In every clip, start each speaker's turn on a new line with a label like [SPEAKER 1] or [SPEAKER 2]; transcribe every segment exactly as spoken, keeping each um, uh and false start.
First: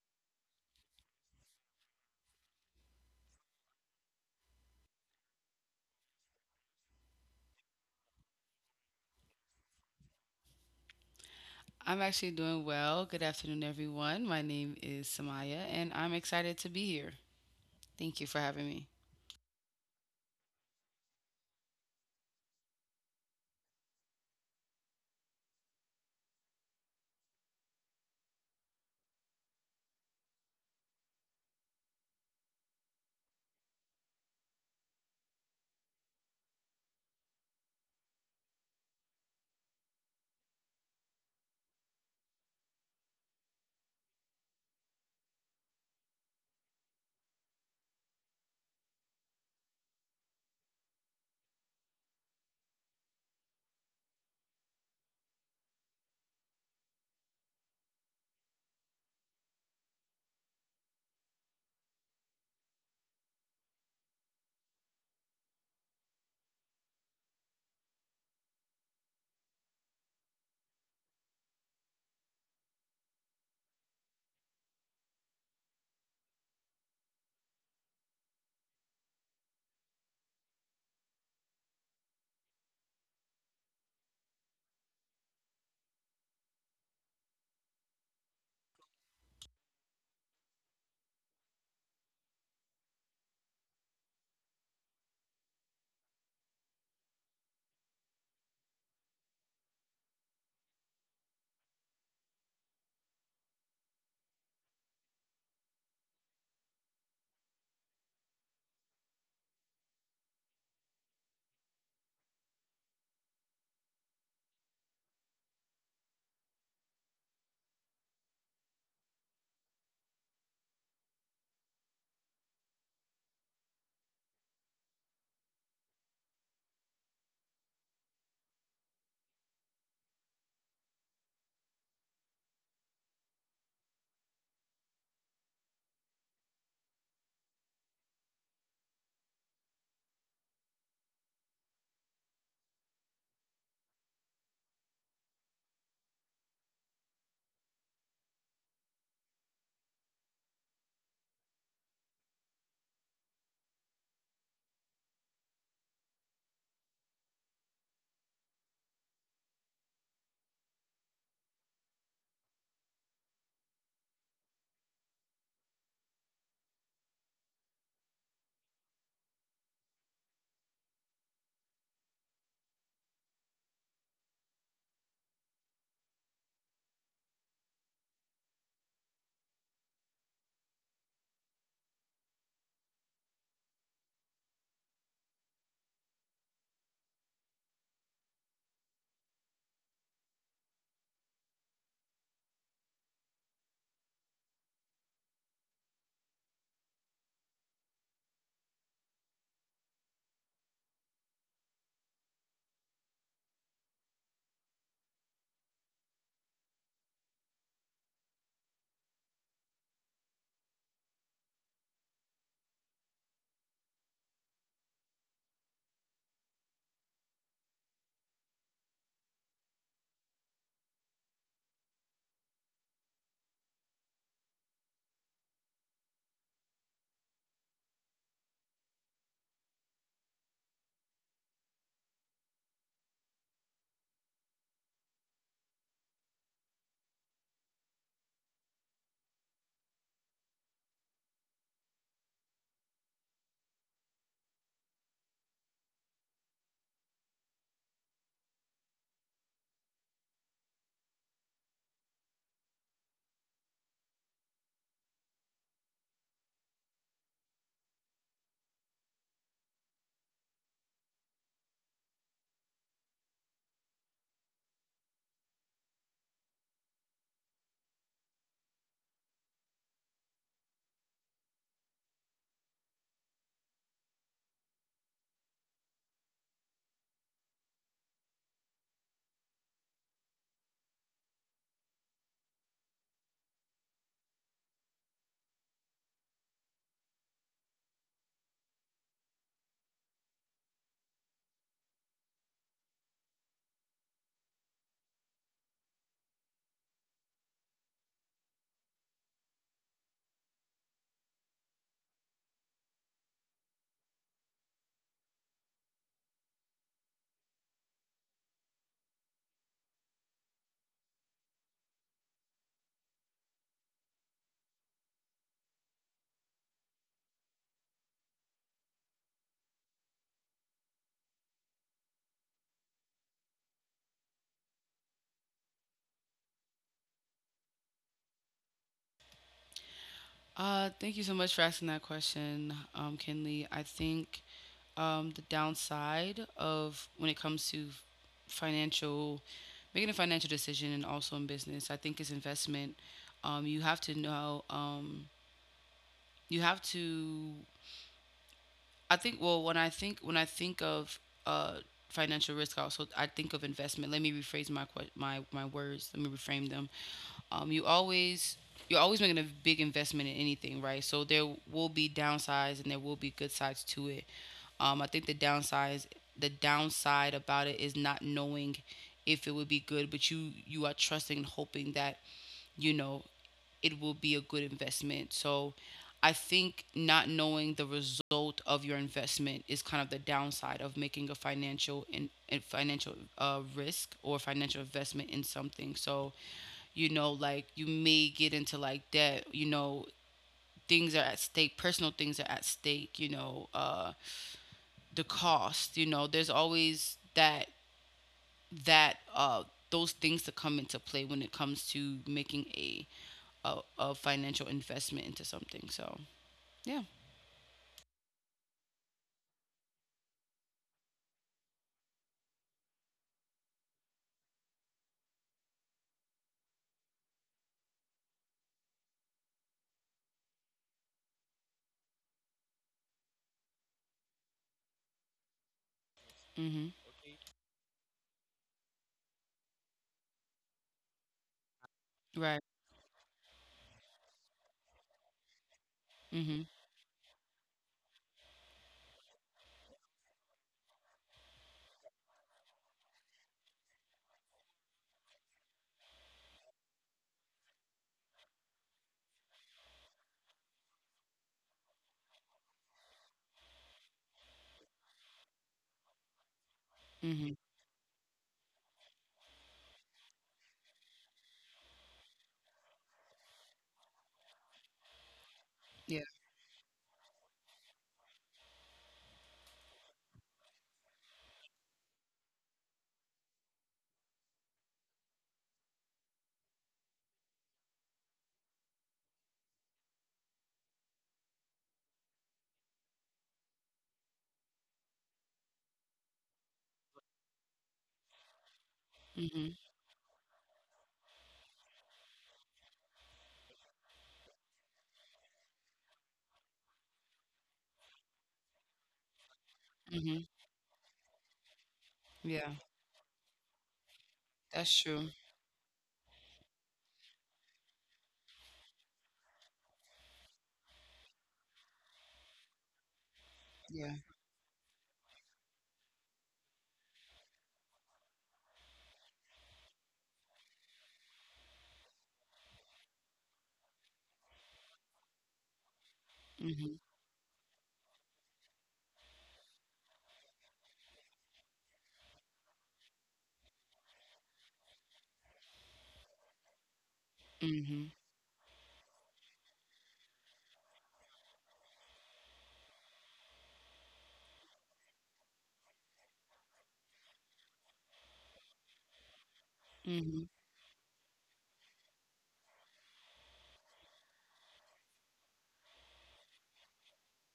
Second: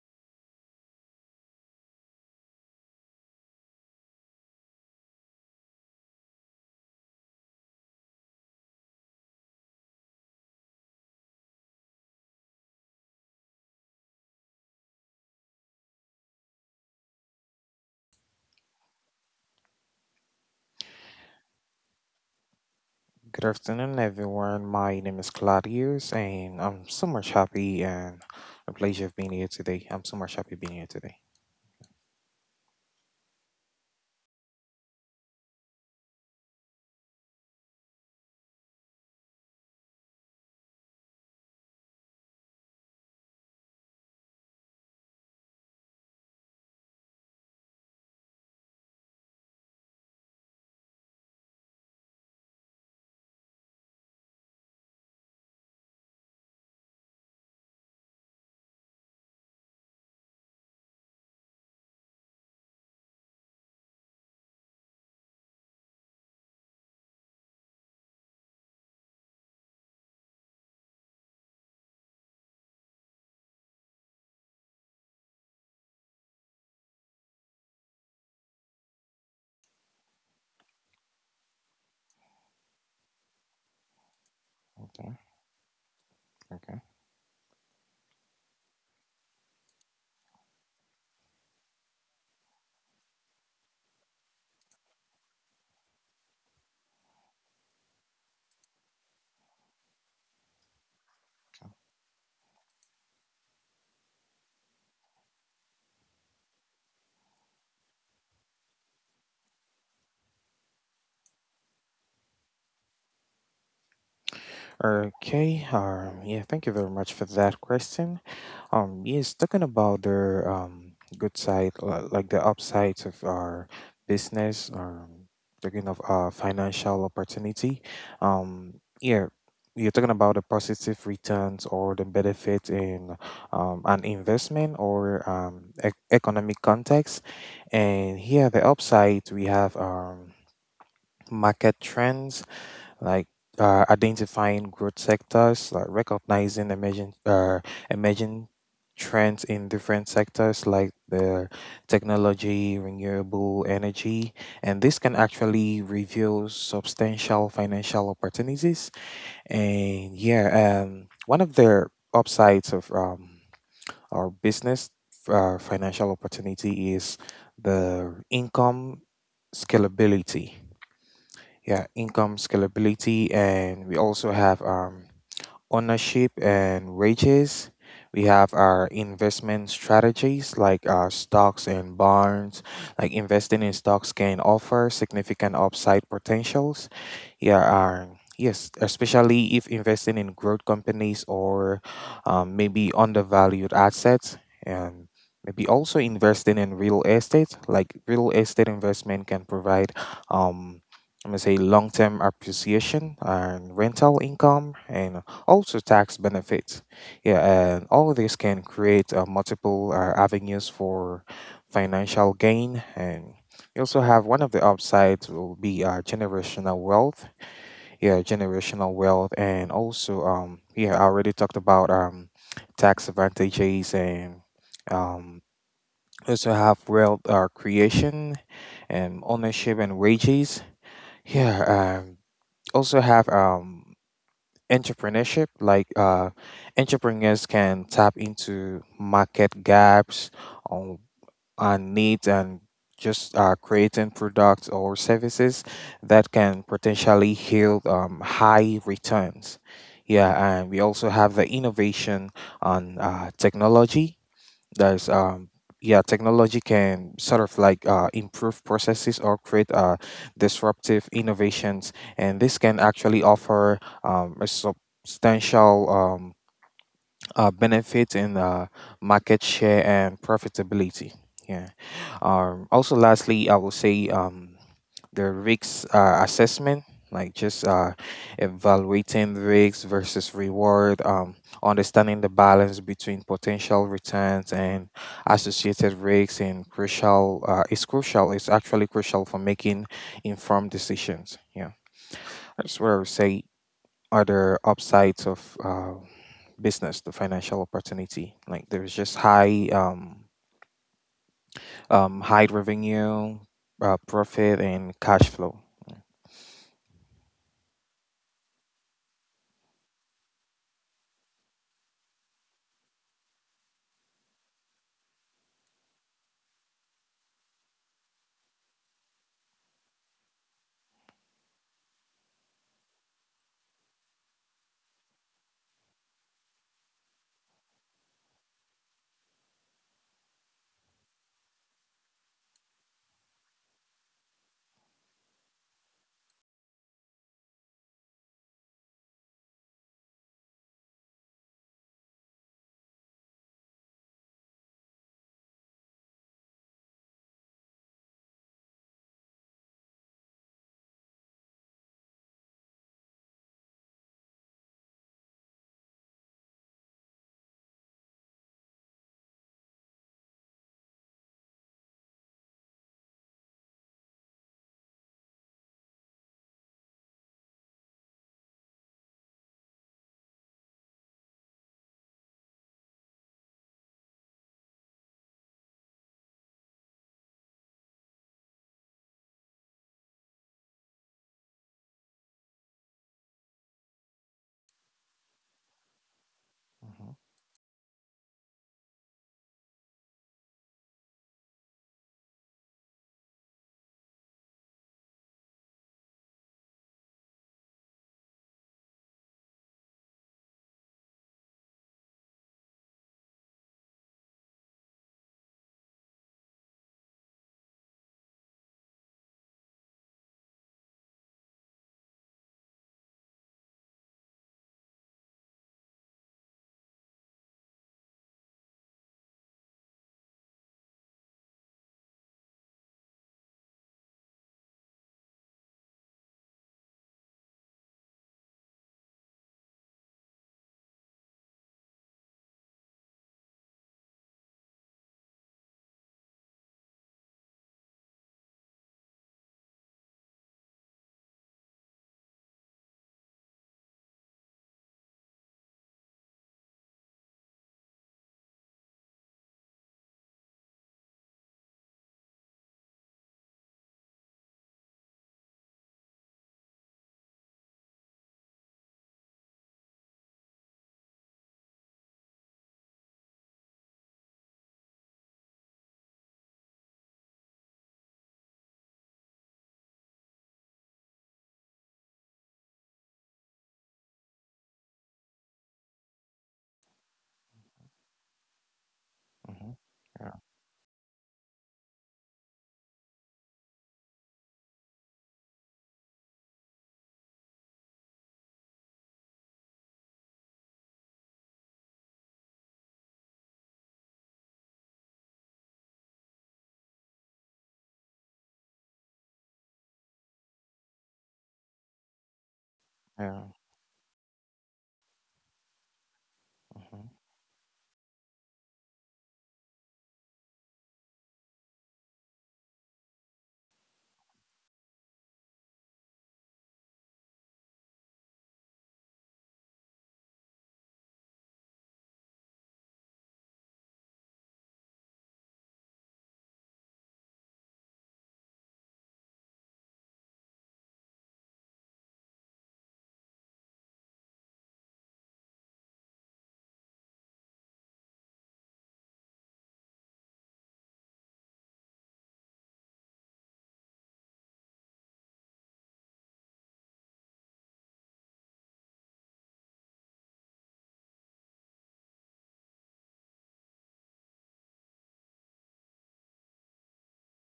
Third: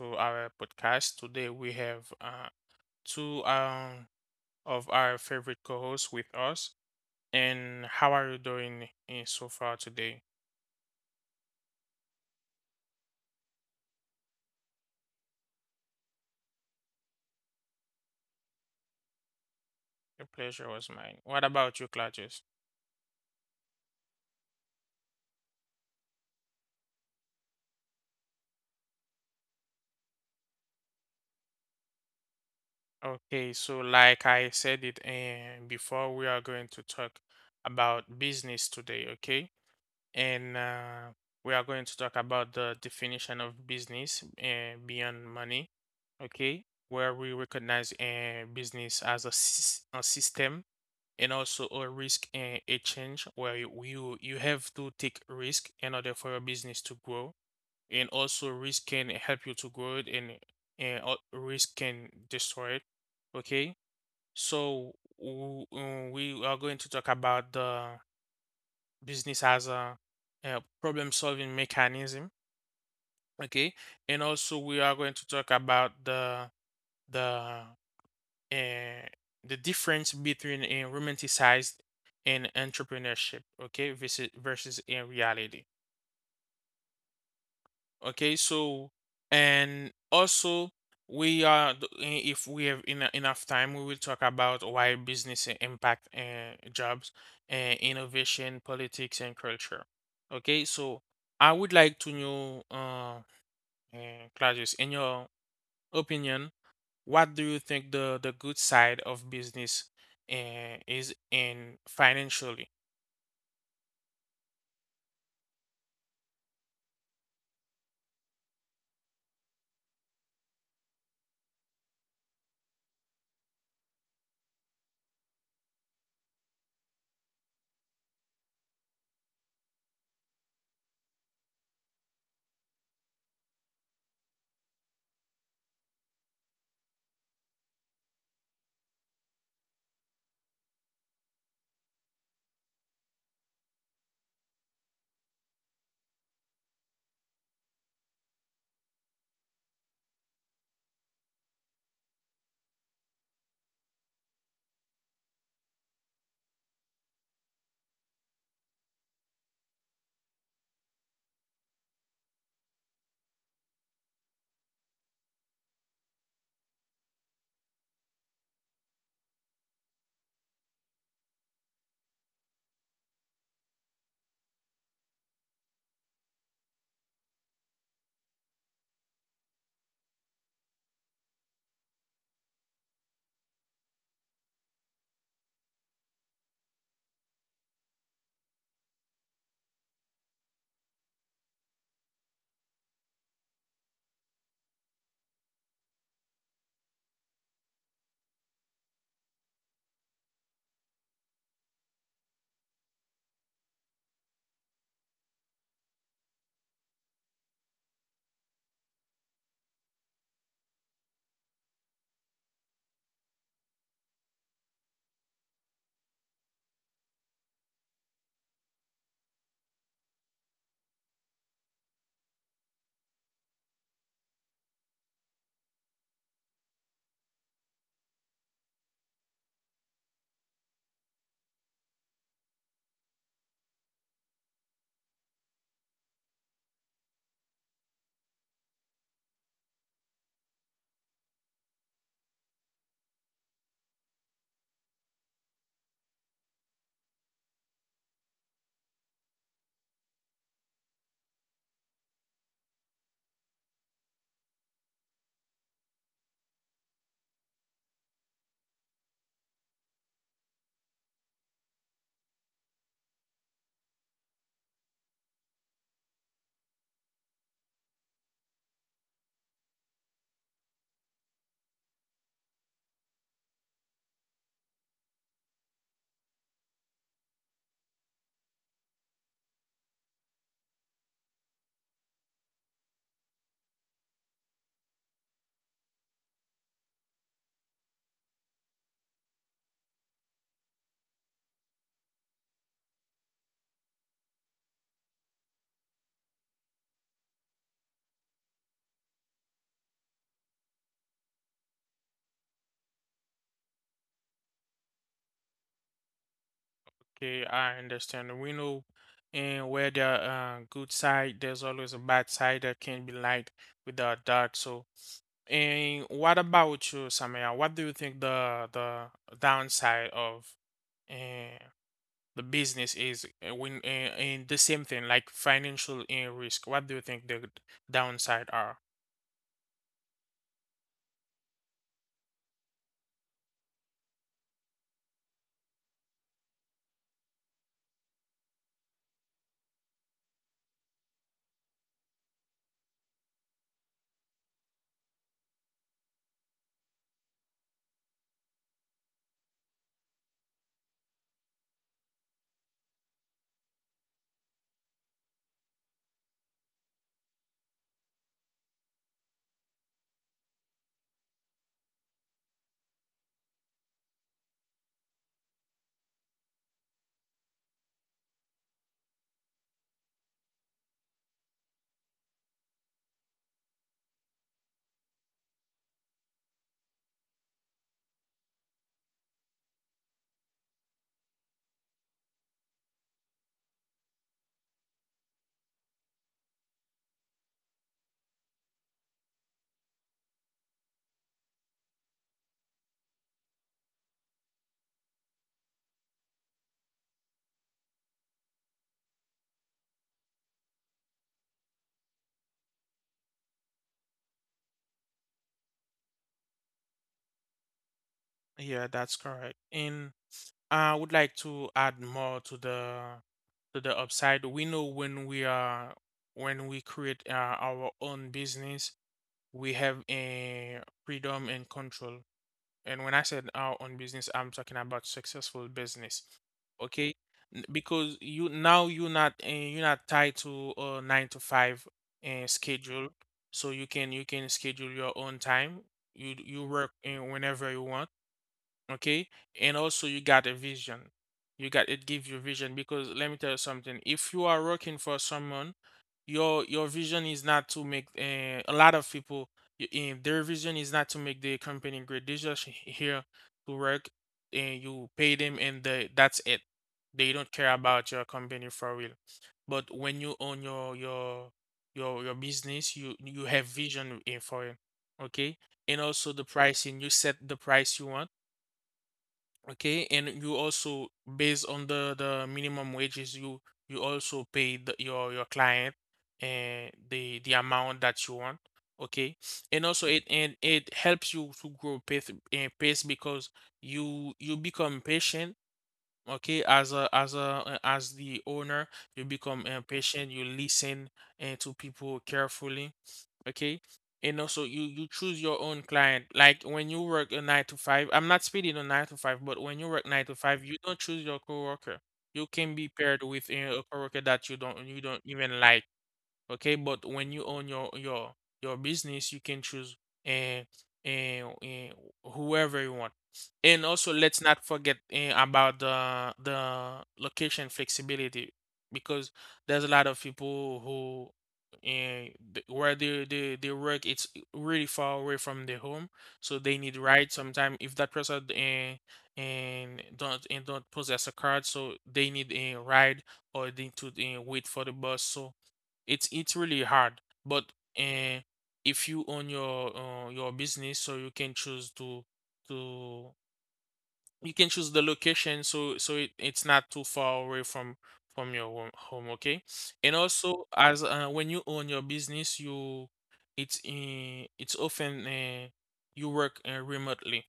[SPEAKER 1] to our podcast. Today we have uh, two um, of our favorite co hosts with us. And how are you doing eh, so far today?
[SPEAKER 2] I'm actually doing well. Good afternoon, everyone. My name is Samaya, and I'm excited to be here. Thank you for having me.
[SPEAKER 1] The pleasure was mine. What about you, Claudius?
[SPEAKER 3] Good afternoon, everyone. My name is Claudius, and I'm so much happy and a pleasure of being here today. I'm so much happy being here today.
[SPEAKER 1] Okay, so like I said it eh, before, we are going to talk about business today, okay? and uh, we are going to talk about the definition of business uh, beyond money, okay? Where we recognize uh, business as a, sys- a system, and also a risk uh, exchange where you, you you have to take risk in order for your business to grow, and also risk can help you to grow it, and and al- risk can destroy it, okay? So w- uh, we are going to talk about the business as a, a problem solving mechanism, okay, and also we are going to talk about the the uh, the difference between a romanticized and entrepreneurship, okay, versus versus in
[SPEAKER 3] Okay,
[SPEAKER 1] reality.
[SPEAKER 3] okay,
[SPEAKER 1] Okay, so and also we are th- I- if we have ena- enough time, we will talk about why business i- impact uh, jobs and innovation, politics, and culture. Okay, so I would like to know, uh, uh, Claudius, in your opinion, what do you think the the good side of business uh, is in financially?
[SPEAKER 3] okay. Um, yeah, Thank you very much for that question. Um, yes, Talking about the um, good side, li- like the upsides of our business, um, talking of our financial opportunity. Um, yeah, you're talking about the positive returns or the benefit in um, an investment or um, ec- economic context. And here, the upside, we have um, market trends like uh, identifying growth sectors, like recognizing emerging uh, emerging trends in different sectors like the technology, renewable energy, and this can actually reveal substantial financial opportunities. And yeah, um, one of the upsides of um, our business uh, financial opportunity is the income scalability. Yeah, income scalability. And we also have um ownership and wages. We have our investment strategies like our stocks and bonds. Like, investing in stocks can offer significant upside potentials. Yeah, our, yes, especially if investing in growth companies or um, maybe undervalued assets, and maybe also investing in real estate. Like, real estate investment can provide, um, I'm gonna say, long-term appreciation and rental income, and also tax benefits. Yeah, and all of this can create uh, multiple uh, avenues for financial gain. And you also have, one of the upsides will be uh, generational wealth. Yeah, generational wealth, and also um, yeah, I already talked about um, tax advantages, and um, also have wealth uh, creation and ownership and wages. Yeah, um, also have um entrepreneurship, like uh, entrepreneurs can tap into market gaps on, on needs, and just uh, creating products or services that can potentially yield um, high returns. Yeah, and we also have the innovation on uh, technology. That's um Yeah, technology can sort of like uh, improve processes or create uh, disruptive innovations, and this can actually offer um, a substantial um, uh, benefit in uh, market share and profitability. Yeah. Um, also, lastly, I will say, Um, the risk uh, assessment, like just uh, evaluating risks versus reward, um, understanding the balance between potential returns and associated risks, and crucial uh, is crucial. It's actually crucial for making informed decisions. Yeah, that's where I would say other upsides of uh, business, the financial opportunity. Like, there's just high, um, um, high revenue, uh, profit, and cash flow.
[SPEAKER 1] Okay, I understand. We know, and where there are uh, good side, there's always a bad side that can be light without dark. So, and what about you, Samaya? What do you think the the downside of uh, the business is uh, when uh, in the same thing like financial uh, risk? What do you think the downside are?
[SPEAKER 2] Uh, thank you so much for asking that question, um, Kinley. I think um, the downside of when it comes to financial, making a financial decision and also in business, I think, is investment. Um, you have to know. Um, you have to I think, well, when I think when I think of uh financial risk, I also I think of investment. Let me rephrase my que- my my words. Let me reframe them. Um you always you're always making a big investment in anything, right? So there will be downsides and there will be good sides to it. Um I think the downsides the downside about it is not knowing if it would be good, but you you are trusting and hoping that you know it will be a good investment. So I think not knowing the result of your investment is kind of the downside of making a financial and financial uh, risk, or financial investment, in something. So you
[SPEAKER 3] Mhm.
[SPEAKER 2] know, like, you may get into like debt you know Things are at stake, personal things are at stake you know uh the cost you know There's always that that uh those things to come into play when it comes to making a a, a financial investment into something. So yeah.
[SPEAKER 1] Yeah, that's correct. And I would like to add more to the to the upside. We know when we are when we create uh, our own business, we have a freedom and control. And when I said our own business, I'm talking about successful business.
[SPEAKER 2] Hmm.
[SPEAKER 1] Okay? N- Because you now you're not uh, you're not tied to a nine to five uh,
[SPEAKER 2] Right.
[SPEAKER 1] schedule. So you can you can schedule your own time. You d-
[SPEAKER 2] Hmm.
[SPEAKER 1] you work uh, whenever you want, okay, and also you got a vision, you got it gives you vision, because let me tell you something, if you are working for someone, your your vision is not to make uh, a lot of people, y- eh, their vision is not to make the company great, they just h- here to work and you pay them and they, that's it, they
[SPEAKER 2] Hmm.
[SPEAKER 1] don't care about your company for real. But when you own your your your your business, you you have vision eh, for it, okay. And
[SPEAKER 2] Yeah.
[SPEAKER 1] also the pricing, you set the price you want, okay, and you also based on the the minimum wages you you also pay the, your your client and the the amount that you want, okay, and also it and it helps you to grow pace and pace because you you become patient. Okay, as a as a uh, as the owner, you become
[SPEAKER 2] Hmm.
[SPEAKER 1] impatient, you listen uh, to people carefully. Okay. And also you you choose your own client. Like when you work a nine to five, I'm not speaking on nine to five, but when you work nine to
[SPEAKER 2] Hmm.
[SPEAKER 1] five, you don't choose your coworker. You
[SPEAKER 2] Yeah.
[SPEAKER 1] can be paired
[SPEAKER 3] Yeah.
[SPEAKER 1] with uh, a coworker that you
[SPEAKER 2] That's
[SPEAKER 1] don't you
[SPEAKER 2] true.
[SPEAKER 1] don't even like, okay, but when you own your your your business you can choose and and, whoever you want. And
[SPEAKER 2] Yeah.
[SPEAKER 1] also let's not forget eh, about the the location flexibility, because there's a lot of people who and where they, they they work it's really far away from their home, so they
[SPEAKER 2] Hmm.
[SPEAKER 1] need ride sometime if that person eh and don't and don't possess a card, so they need a ride or they need to eh, wait for the bus, so it's it's really hard. But
[SPEAKER 2] Hmm.
[SPEAKER 1] uh, if you own your uh, your business, so you can choose to to you can choose the location, so so it, it's not too far away from from your wo- home, okay. And
[SPEAKER 2] Hmm.
[SPEAKER 1] also as uh, when you own your business you it's uh, it's often uh, you work uh, remotely,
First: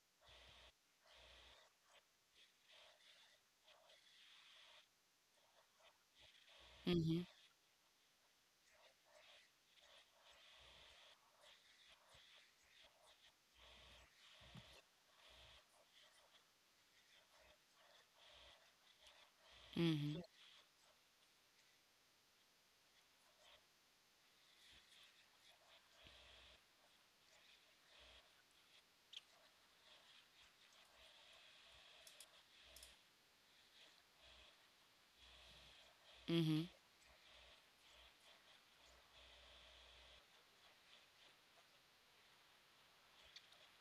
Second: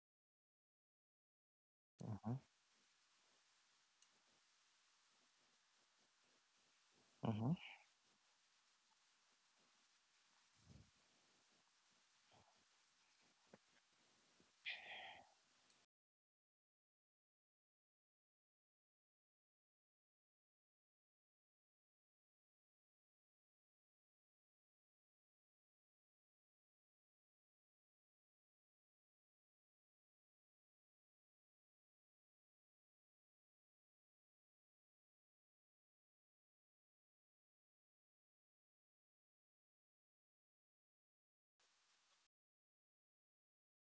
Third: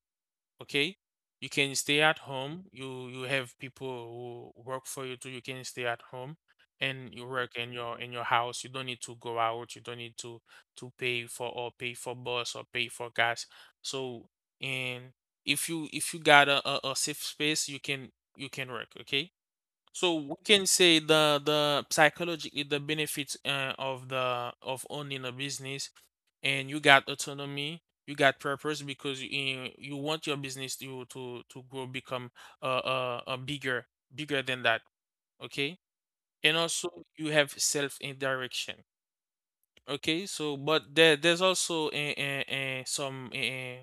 [SPEAKER 1] okay, you can stay at
[SPEAKER 3] Mhm.
[SPEAKER 1] home, you you have people who work for you too, you can stay at home and
[SPEAKER 2] Hmm.
[SPEAKER 1] you work
[SPEAKER 3] Hmm.
[SPEAKER 1] in your in your house, you don't need to go out, you don't need to to pay for or pay for bus or pay for gas. So and if you if you got a, a, a safe space you can you can work, okay. So
[SPEAKER 2] Hmm.
[SPEAKER 1] we can say the the psychologically the benefits uh, of the of owning a business, and you got autonomy, you got purpose because you you want your business to to to grow, become uh, uh, uh bigger, bigger than that. Okay, and
[SPEAKER 2] Hmm.
[SPEAKER 1] also you have self in direction. Okay, so but there there's also a, a, a, some uh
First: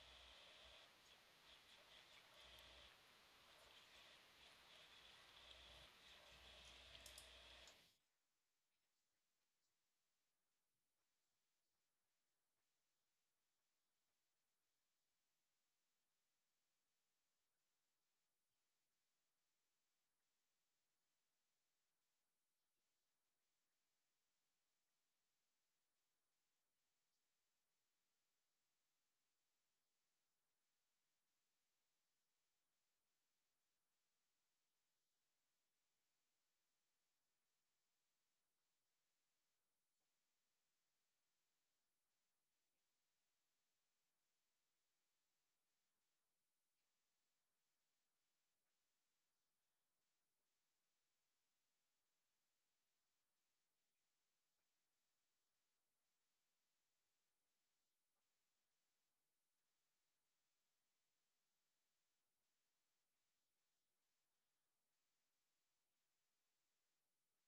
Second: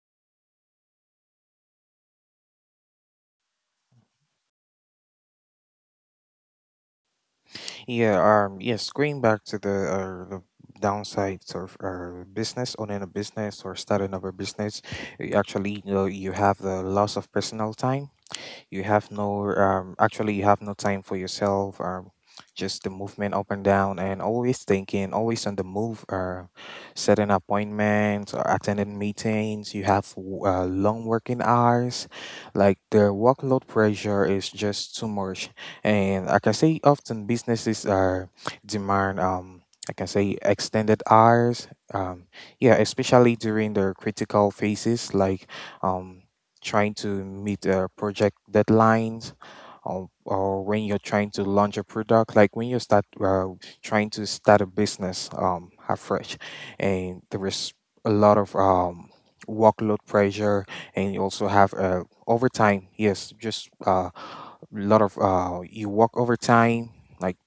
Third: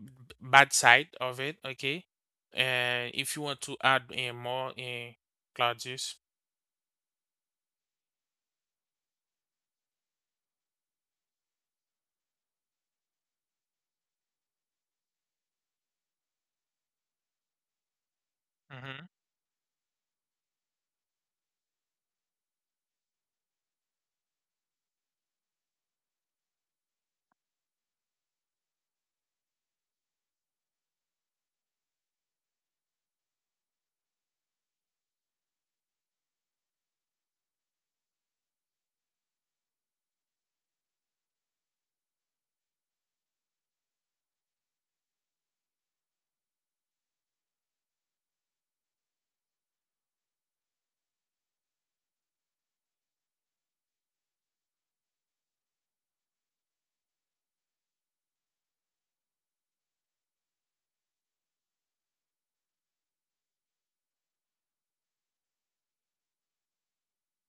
[SPEAKER 1] b- bad side of it. Okay, and if you want to add uh, more, uh, Claudius.
[SPEAKER 3] Yeah, um, yes, going back to the, uh, the downsides of uh, business, owning a business or starting up a business, y- actually, you know, you have the loss of personal time. You
[SPEAKER 1] Mm-hmm.
[SPEAKER 3] have no um actually you have no time for yourself. Um, just the movement up and down, and always thinking, always on the move. Uh, setting appointments or attending meetings. You have w- uh, long working hours. Like, the workload pressure is just too much, and I can say often businesses are demand, um I can say extended hours. Um, yeah, Especially during the critical phases, like um trying to meet uh, project deadlines, or, or when you're trying to launch a product, like when you start uh, trying to start a business um, afresh, and there is a lot of um, workload pressure. And you also have uh, overtime. Yes, just a uh, lot of uh, you work overtime. Like,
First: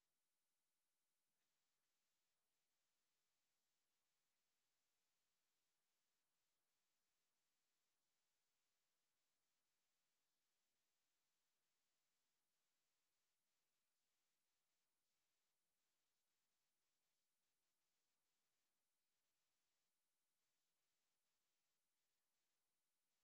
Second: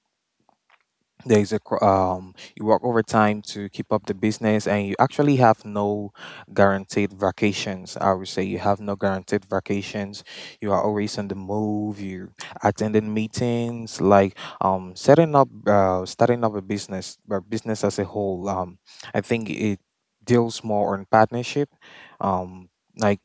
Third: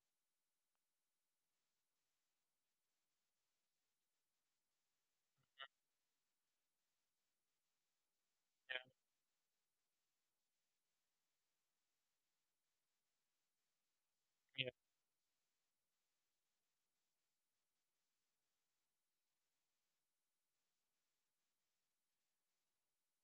[SPEAKER 3] there is a cr- um you work overtime to keep up the business, and you actually have no guaranteed vacations. I would say you have no guaranteed vacations. You are always on the move. You attending meetings, like,
[SPEAKER 1] Yeah.
[SPEAKER 3] um setting up uh starting up a business. But business as a whole, um I think it deals more on partnership. um like,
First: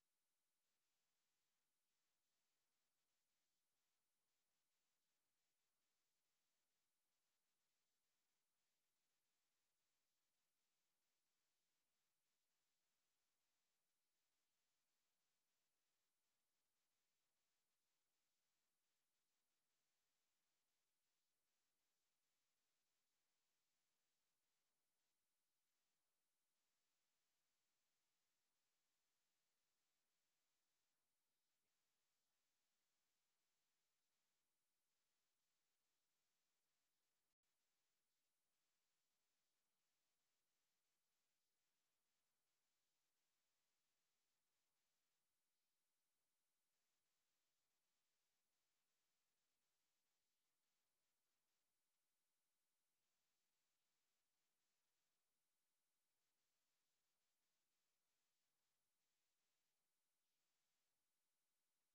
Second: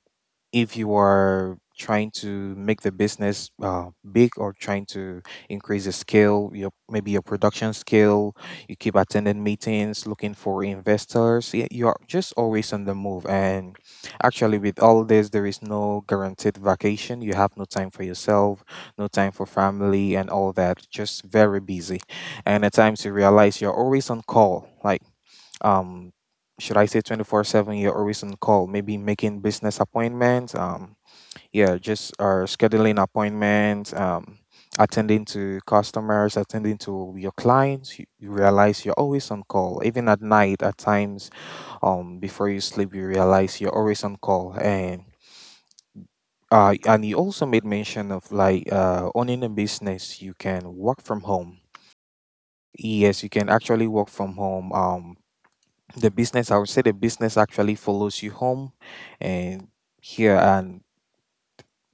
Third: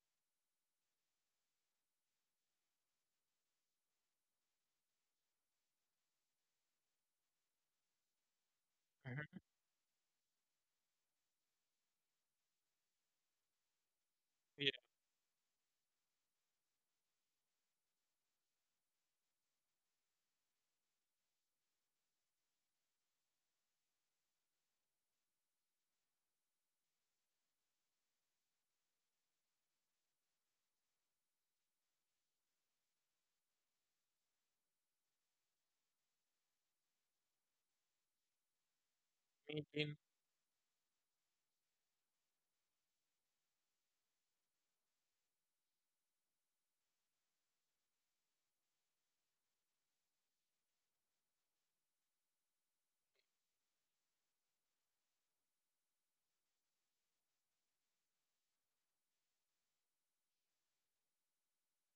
[SPEAKER 3] if you are trying to make the business uh, big or trying to increase the scale, your, maybe your production scale, you keep
[SPEAKER 1] Mhm.
[SPEAKER 3] attending meetings, looking for investors. Y- you are just always on the move. And actually,
[SPEAKER 1] Yeah.
[SPEAKER 3] with all this, there is no guaranteed vacation. You have no time for yourself, no time for family, and all that. Just very busy. And at times you realize you're always on call. Like, um should I say twenty four seven? You're always on call, maybe making business appointments. Um yeah, just or scheduling appointments, um attending to customers, attending to your clients. You, you realize you're always on call
[SPEAKER 1] Me.
[SPEAKER 3] even at night at times. Um before you sleep, you realize you're always on call. And uh, and you also made mention of, like, uh, owning a business you can work from home. Yes, you can actually work from home. Um, the business, I would say the business actually follows you home, and here, and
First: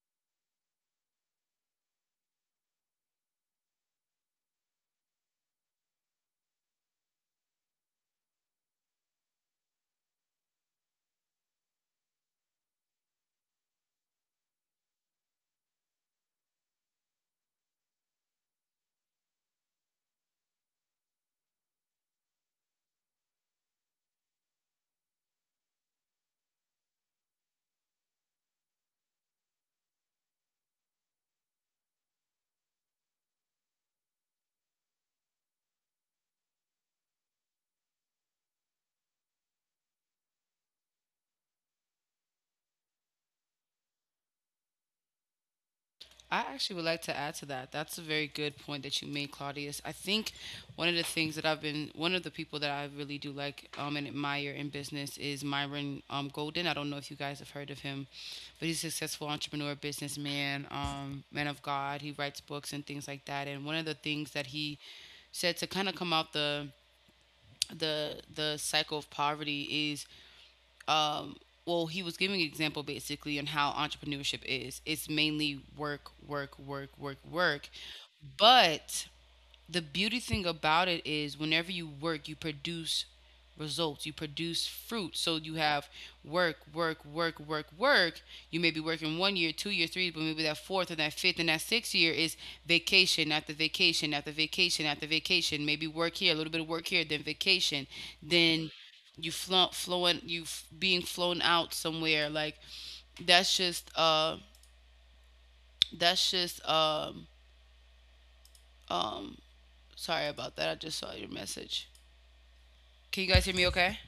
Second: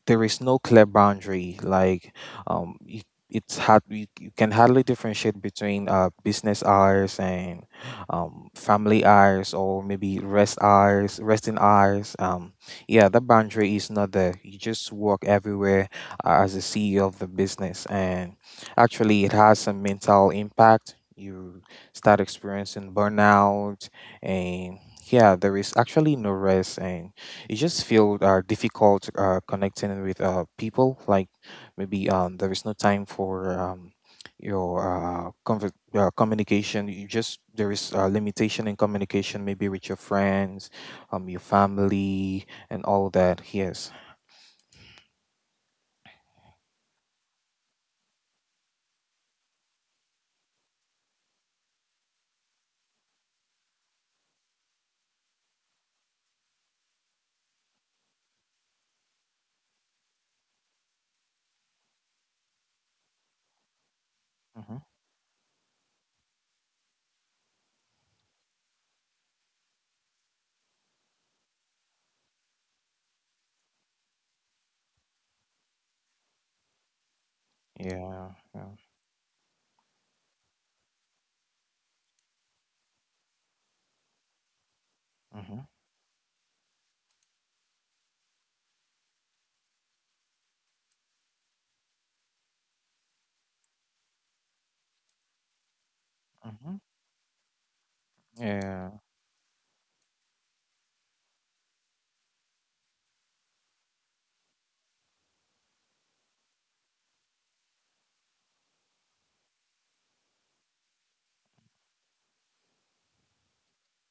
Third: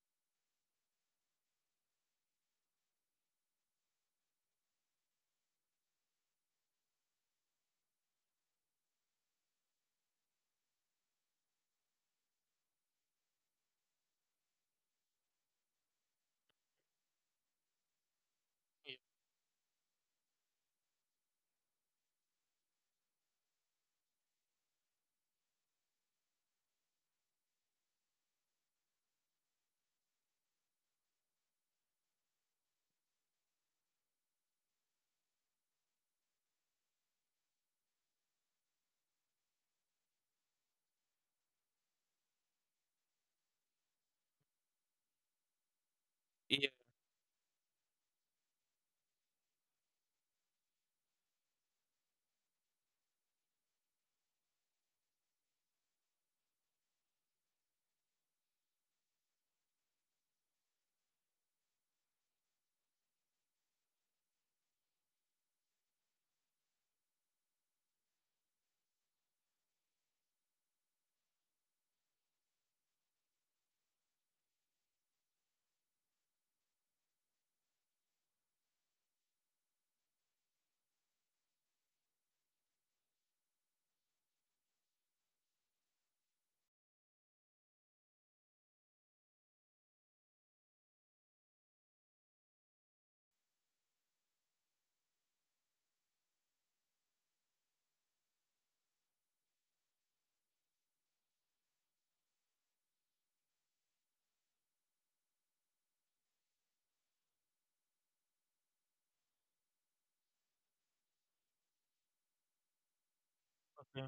[SPEAKER 3] there is no clear boundary. Like, um, it, it's hard. You, you can hardly differentiate between uh business hours and um family hours, or maybe rest hours, resting hours. Um, yeah, that boundary is not there. You just work everywhere uh, as a C E O of the business, and actually, it has some mental impact. You start experiencing burnout, and yeah, there is actually no rest, and you just feel uh, difficult uh, connecting with uh, people. Like, maybe um, there is no time for um, your uh, conver- uh, communication. You just, there is a limitation in communication, maybe with your friends, um, your family, and all that. Yes.
[SPEAKER 2] I
[SPEAKER 1] Yeah.
[SPEAKER 2] actually would like to add to that. That's a very good point that you made, Claudius. I think one of the things that I've been, one of the people that I really do like, um, and admire in business, is Myron um, Golden. I don't know if you guys have heard of him, but he's a successful entrepreneur, businessman, um, man of God. He writes books and things like that. And one of the things that
[SPEAKER 3] Mm-hmm.
[SPEAKER 2] he said to kind of come out the the the cycle of poverty is, um, well, he was giving an example basically on how entrepreneurship is. It's mainly work, work, work, work, work.
[SPEAKER 3] Yeah. Yeah.
[SPEAKER 2] But the beauty thing about it is whenever you work, you produce results, you produce fruit. So you
[SPEAKER 3] Mm-hmm.
[SPEAKER 2] have work, work, work, work, work. You may be working one year, two year, three, but maybe that fourth and that fifth and that sixth year is vacation after vacation after vacation after vacation, maybe work here, a little bit of
[SPEAKER 3] Mm-hmm.
[SPEAKER 2] work here, then vacation, then
[SPEAKER 3] Yeah.
[SPEAKER 2] you flo- flowing, you f- being flown out somewhere. Like, that's just uh that's just um um sorry about that, I just saw your message. Can you guys hear me okay?
[SPEAKER 1] Okay.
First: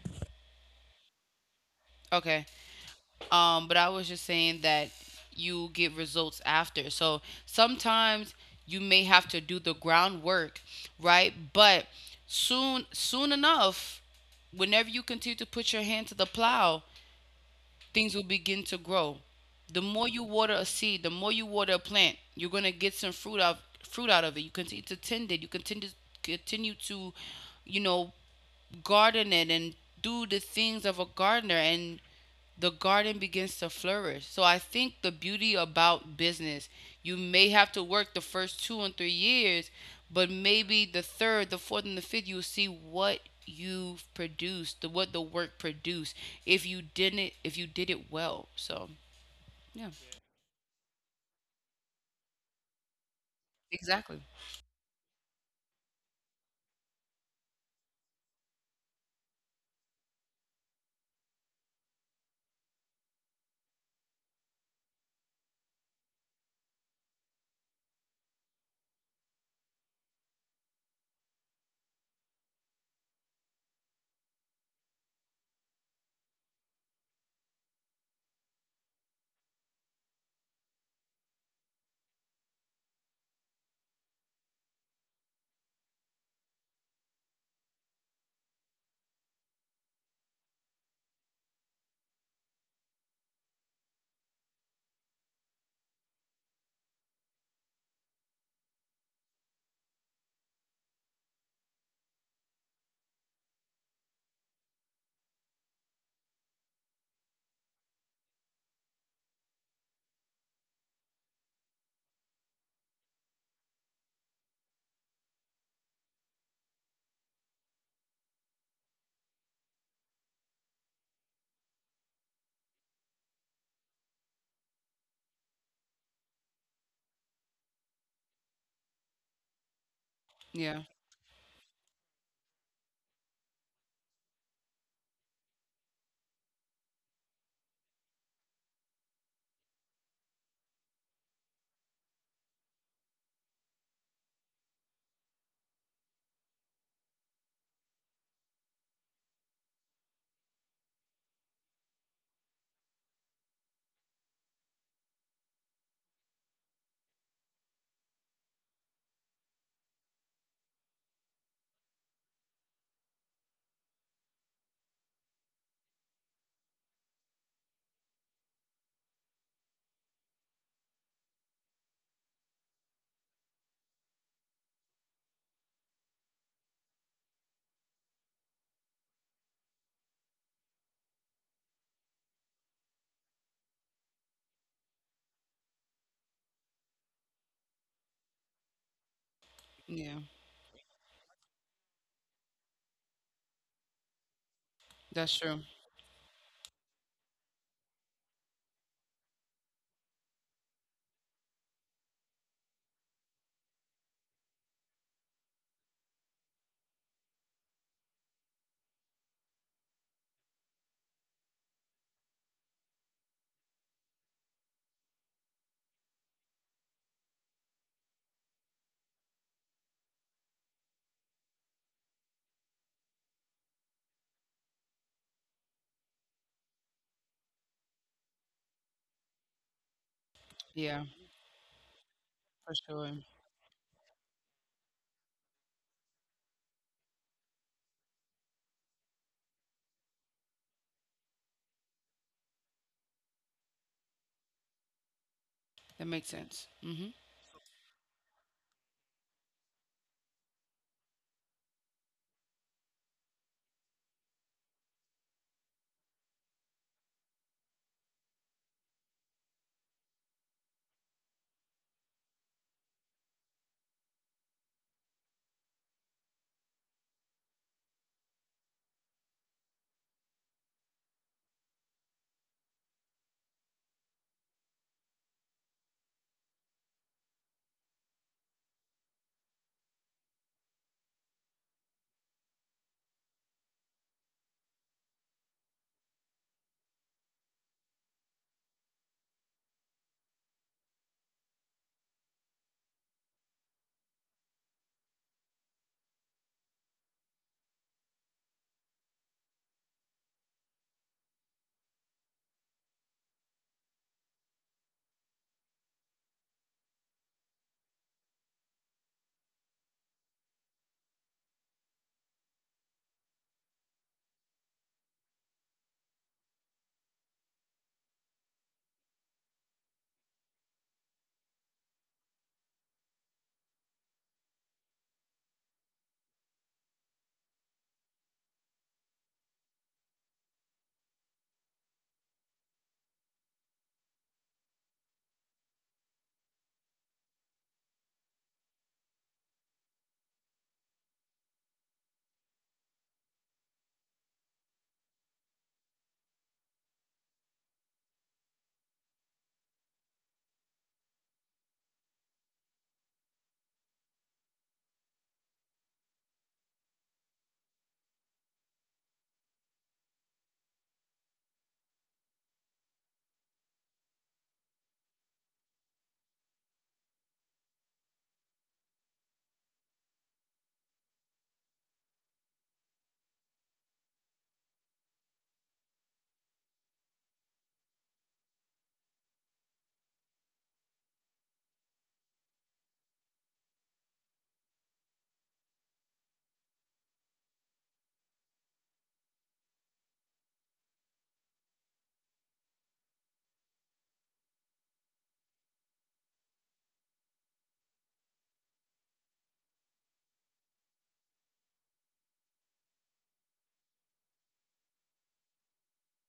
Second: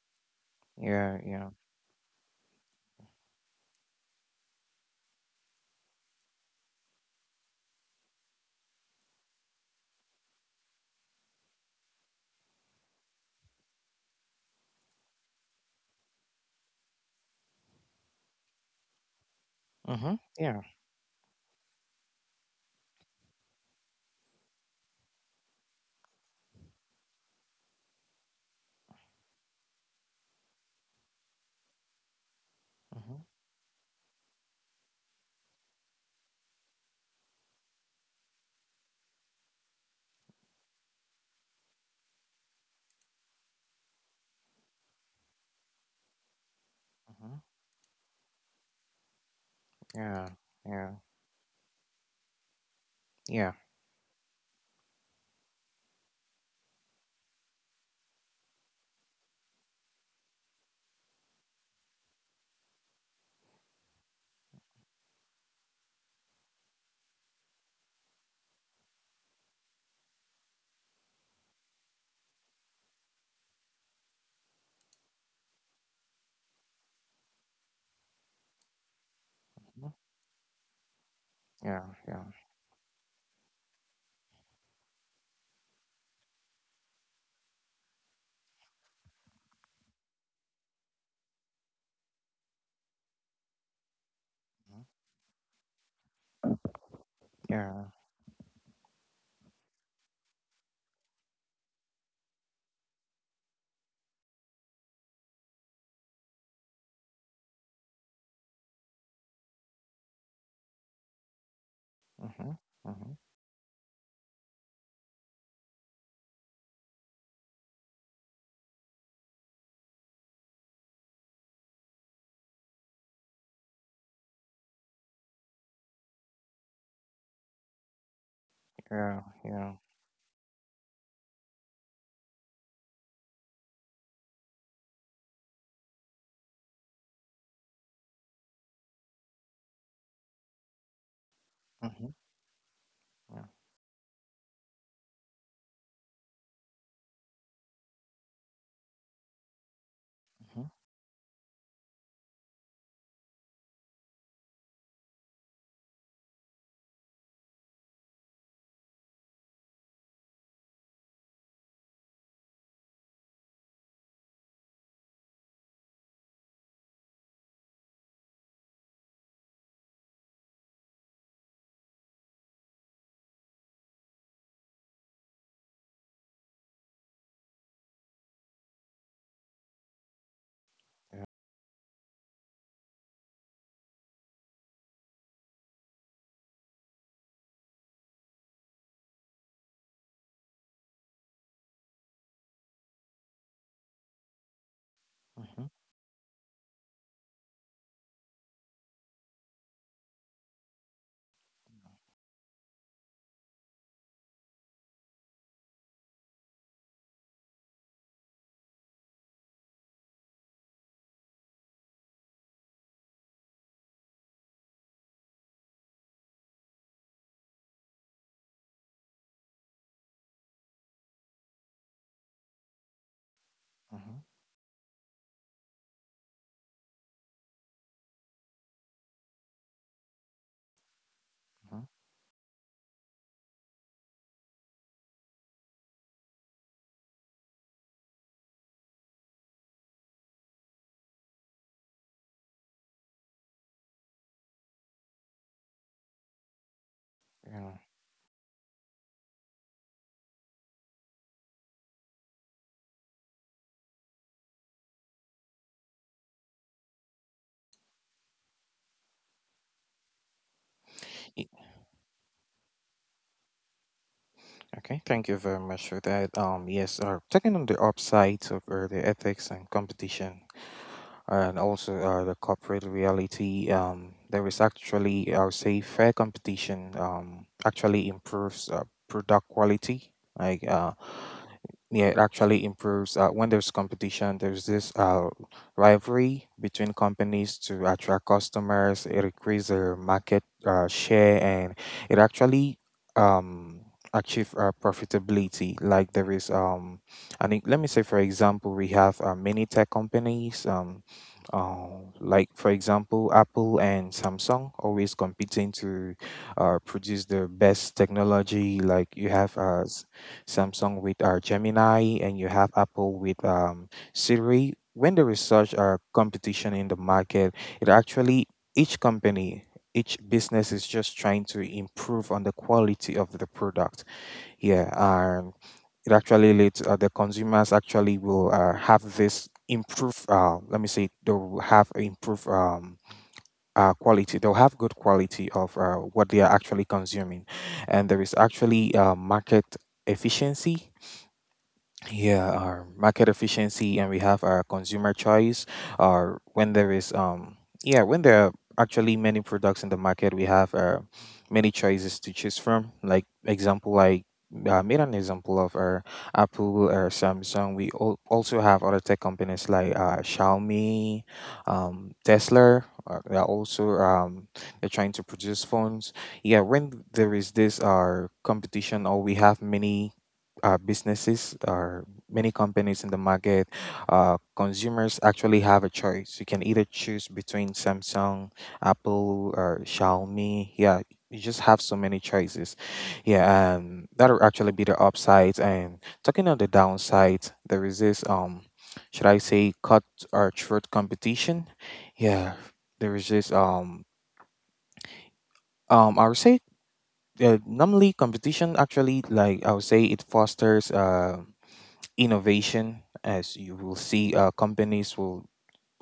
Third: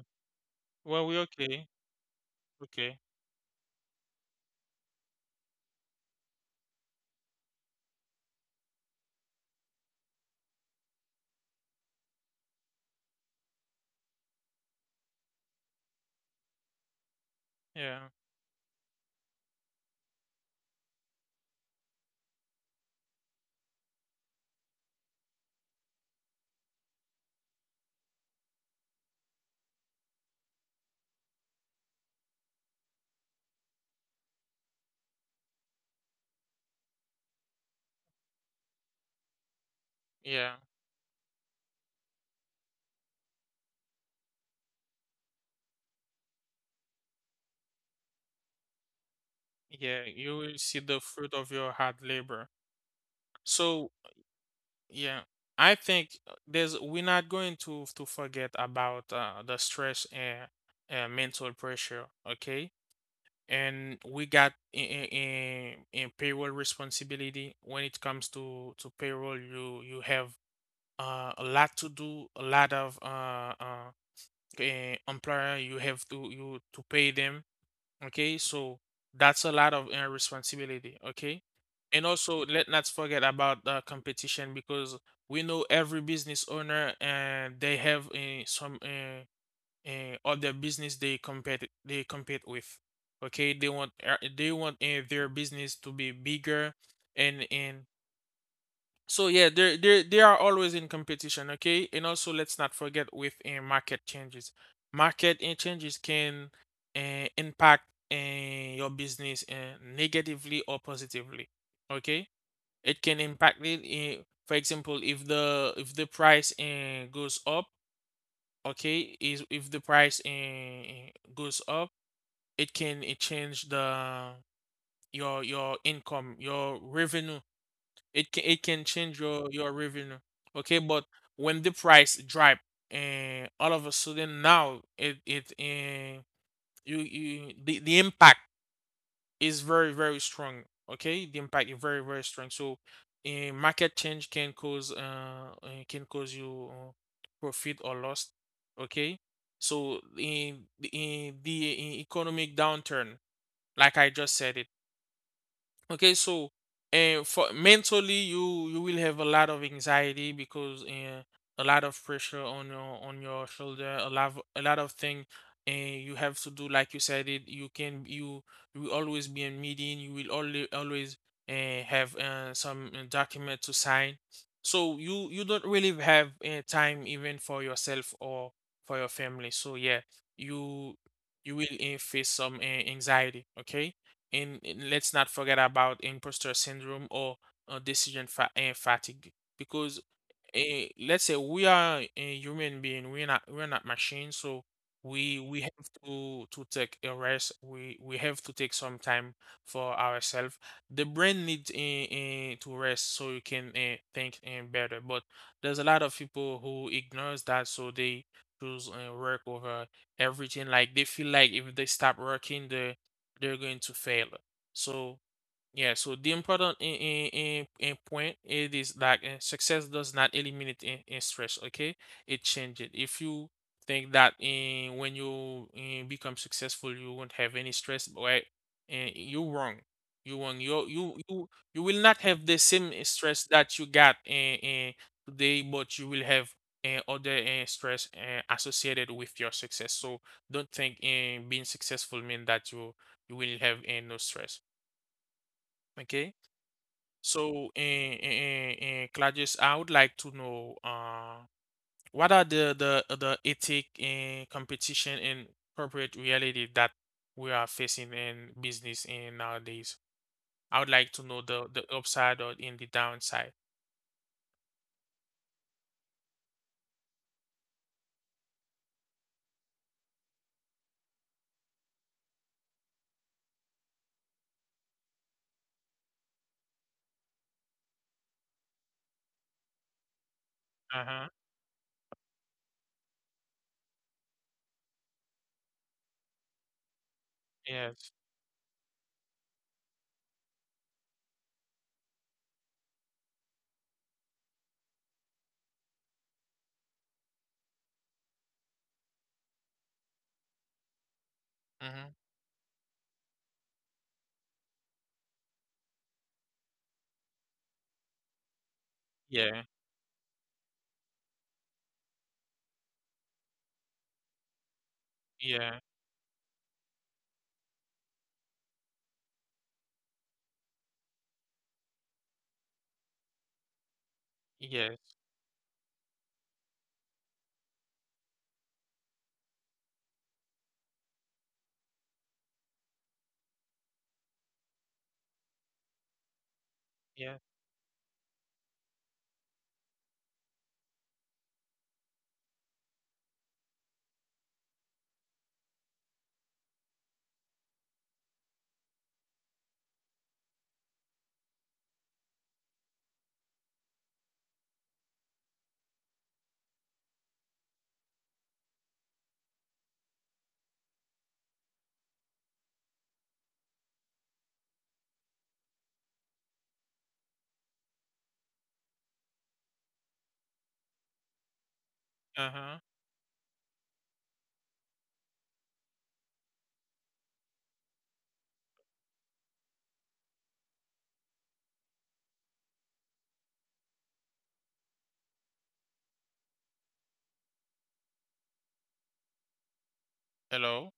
[SPEAKER 1] Well, we
[SPEAKER 3] Yeah. Yeah.
[SPEAKER 1] okay.
[SPEAKER 2] Okay.
[SPEAKER 1] Okay.
[SPEAKER 2] Um, but I was just saying that you get results after. So sometimes you may have to do the groundwork, right? But soon soon enough, whenever you continue to put your hand to the plow,
[SPEAKER 1] Yeah.
[SPEAKER 2] things will begin to grow. The more
[SPEAKER 3] Mm-hmm.
[SPEAKER 2] you water
[SPEAKER 3] Yeah.
[SPEAKER 2] a seed, the more you water a plant, you're gonna get some fruit out fruit out of it. You continue to tend it. You continue continue to, you know, garden it, and do the things of a gardener, and the garden
[SPEAKER 3] Mm-hmm.
[SPEAKER 2] begins to flourish. So I think the beauty about business, you may have to work the first two and three years, but
[SPEAKER 1] Yeah.
[SPEAKER 2] maybe the third, the fourth, and the fifth, you'll see what you've produced, the, what the work produced. If you didn't,
[SPEAKER 3] Mm-hmm.
[SPEAKER 2] if you did it well. So yeah,
[SPEAKER 1] Yeah.
[SPEAKER 3] Yeah.
[SPEAKER 1] You will see
[SPEAKER 3] Yeah.
[SPEAKER 1] the fruit of your hard labor.
[SPEAKER 3] Yeah.
[SPEAKER 1] So,
[SPEAKER 2] exactly.
[SPEAKER 1] yeah, I think uh, there's we're not going to to forget about uh, the stress and uh, mental pressure. Okay. And we got in, in payroll responsibility. When it comes to to payroll, you you have uh, a lot to do, a lot of uh, uh uh, employer, you have to you to pay them, okay, so that's a lot of uh, responsibility, okay.
[SPEAKER 3] Yeah.
[SPEAKER 1] And
[SPEAKER 3] Yeah.
[SPEAKER 1] also let not forget about the competition, because we know every business owner and they have uh, some uh, uh, other business they compete they compete with, okay, they want uh, they want
[SPEAKER 3] Mm-hmm.
[SPEAKER 1] uh, their business to be bigger and and
[SPEAKER 3] Yeah.
[SPEAKER 1] so yeah, they they they are always in competition, okay? And also let's not forget with uh, market changes. Market uh, changes can uh, impact uh, your business uh, negatively or positively, okay?
[SPEAKER 3] Mm-hmm.
[SPEAKER 1] It
[SPEAKER 3] Mm-hmm.
[SPEAKER 1] can impact it. Uh, for example, if the if the price uh, goes up, okay, is if the price uh, goes up, it can uh, change the your your income, your revenue, it can it can change
[SPEAKER 3] Yeah.
[SPEAKER 1] your your
[SPEAKER 3] Yeah.
[SPEAKER 1] revenue. Okay,
[SPEAKER 2] Yeah,
[SPEAKER 1] but when the price drop and all of a sudden now it it and you you the, the impact is very very strong. Okay, the impact is very
[SPEAKER 3] Mm-hmm.
[SPEAKER 1] very strong. So a market change can cause uh uh, can cause you uh, profit or loss. Okay, so in
[SPEAKER 3] Mhm,
[SPEAKER 1] in the in economic downturn, like I just said it. Okay, so and for mentally you you will have a lot of anxiety because uh, a lot of pressure on your on your shoulder, a lot of, a lot of thing and you have to do, like you said it, you can you you will always be in meeting, you will only always uh, have uh, some uh, document to sign. So you you don't really have uh, time even for yourself or for your family. So yeah, you you will uh, face some uh, anxiety, okay? and and let's not forget about imposter syndrome or uh, decision fa- uh, fatigue, because
[SPEAKER 2] yeah,
[SPEAKER 1] eh, let's say we are a human being, we're not we're not machines, so we
[SPEAKER 2] that's true.
[SPEAKER 1] we
[SPEAKER 3] mhm,
[SPEAKER 1] have to to take a rest, we we have to take some time for ourselves, the brain needs uh, to rest so you can uh, think uh, better. But there's a lot of people who ignores that, so they choose uh, work over everything, like they feel like if they stop working they they're going to fail. So yeah, so the important in, in, in, in point it is that uh, success does not eliminate in, in stress, okay? It changes it. If you think
[SPEAKER 3] mhm,
[SPEAKER 1] that in, when you in, become successful you won't have any stress, right? And you wrong. You wrong. You
[SPEAKER 2] Yeah,
[SPEAKER 1] you you you
[SPEAKER 3] mhm.
[SPEAKER 1] will not have the
[SPEAKER 2] for
[SPEAKER 1] same eh,
[SPEAKER 2] sure.
[SPEAKER 1] stress that you got in, in today, but you will have uh, other uh, stress uh, associated with your success. So don't think in being successful mean that you you will have uh, no stress,
[SPEAKER 2] That makes
[SPEAKER 1] okay?
[SPEAKER 2] sense. Hmm.
[SPEAKER 1] So,
[SPEAKER 3] Yeah.
[SPEAKER 1] and, and, and Claudius, I would like to know uh, what are the, the the ethic and competition and corporate reality that we are facing in business in nowadays. I would like to know
[SPEAKER 3] Y-
[SPEAKER 1] the the upside or in the downside.
[SPEAKER 3] Okay, thank you very much for that. Um, yes, uh, Taking on the upsides of uh, the ethics and competition, and also uh, the corporate reality. Um, there is actually, I would say, fair competition um, actually improves uh, product quality. Like, uh,
[SPEAKER 1] Uh-huh.
[SPEAKER 3] yeah, it actually improves uh, when there's competition. There's this uh, rivalry between companies to
[SPEAKER 1] Yes.
[SPEAKER 3] attract customers. It increases their market uh, share, and it actually um, achieve uh, profitability. Like there is um, And let me say, for example, we have uh, many tech companies. Um, uh,
[SPEAKER 1] Mm-hmm.
[SPEAKER 3] like, for example, Apple and Samsung always competing to uh, produce the best technology. Like, you
[SPEAKER 1] Yeah.
[SPEAKER 3] have uh, s- Samsung with uh, Gemini, and you have Apple with um, Siri. When there is
[SPEAKER 1] Yeah.
[SPEAKER 3] such uh, competition in the market, it actually, each company, each business is just trying to improve on the quality of the product. Yeah,
[SPEAKER 1] Yes.
[SPEAKER 3] it actually leads uh, the consumers actually will uh, have this improve, uh, let me say they'll have improve um, uh, quality. They'll have good quality of uh, what they are actually
[SPEAKER 1] Yeah.
[SPEAKER 3] consuming. And there is actually uh, market efficiency. Yeah, our market efficiency. And we have our consumer choice. Or when there is um yeah, when there are actually many products in the market, we have uh, many choices to choose from. Like, example, like I made an example of our Apple or Samsung. We al- also have other tech companies like uh, Xiaomi, um, Tesla. Uh, they are also um, they're trying to produce phones. Yeah, when there is this our competition, or we have many uh, businesses or many
[SPEAKER 1] Uh-huh.
[SPEAKER 3] companies in the market, uh, consumers actually have a choice. You can either choose between Samsung, Apple, or Xiaomi. Yeah, you just have so many choices. Yeah, um, that'll actually be the upsides. And talking on the downsides, there is this, um, should I say cut or
[SPEAKER 1] Hello.
[SPEAKER 3] throat competition? Yeah, there is this, um, um, I would say. Uh, normally competition actually, like I would say, it fosters uh innovation. As you will see, uh, companies will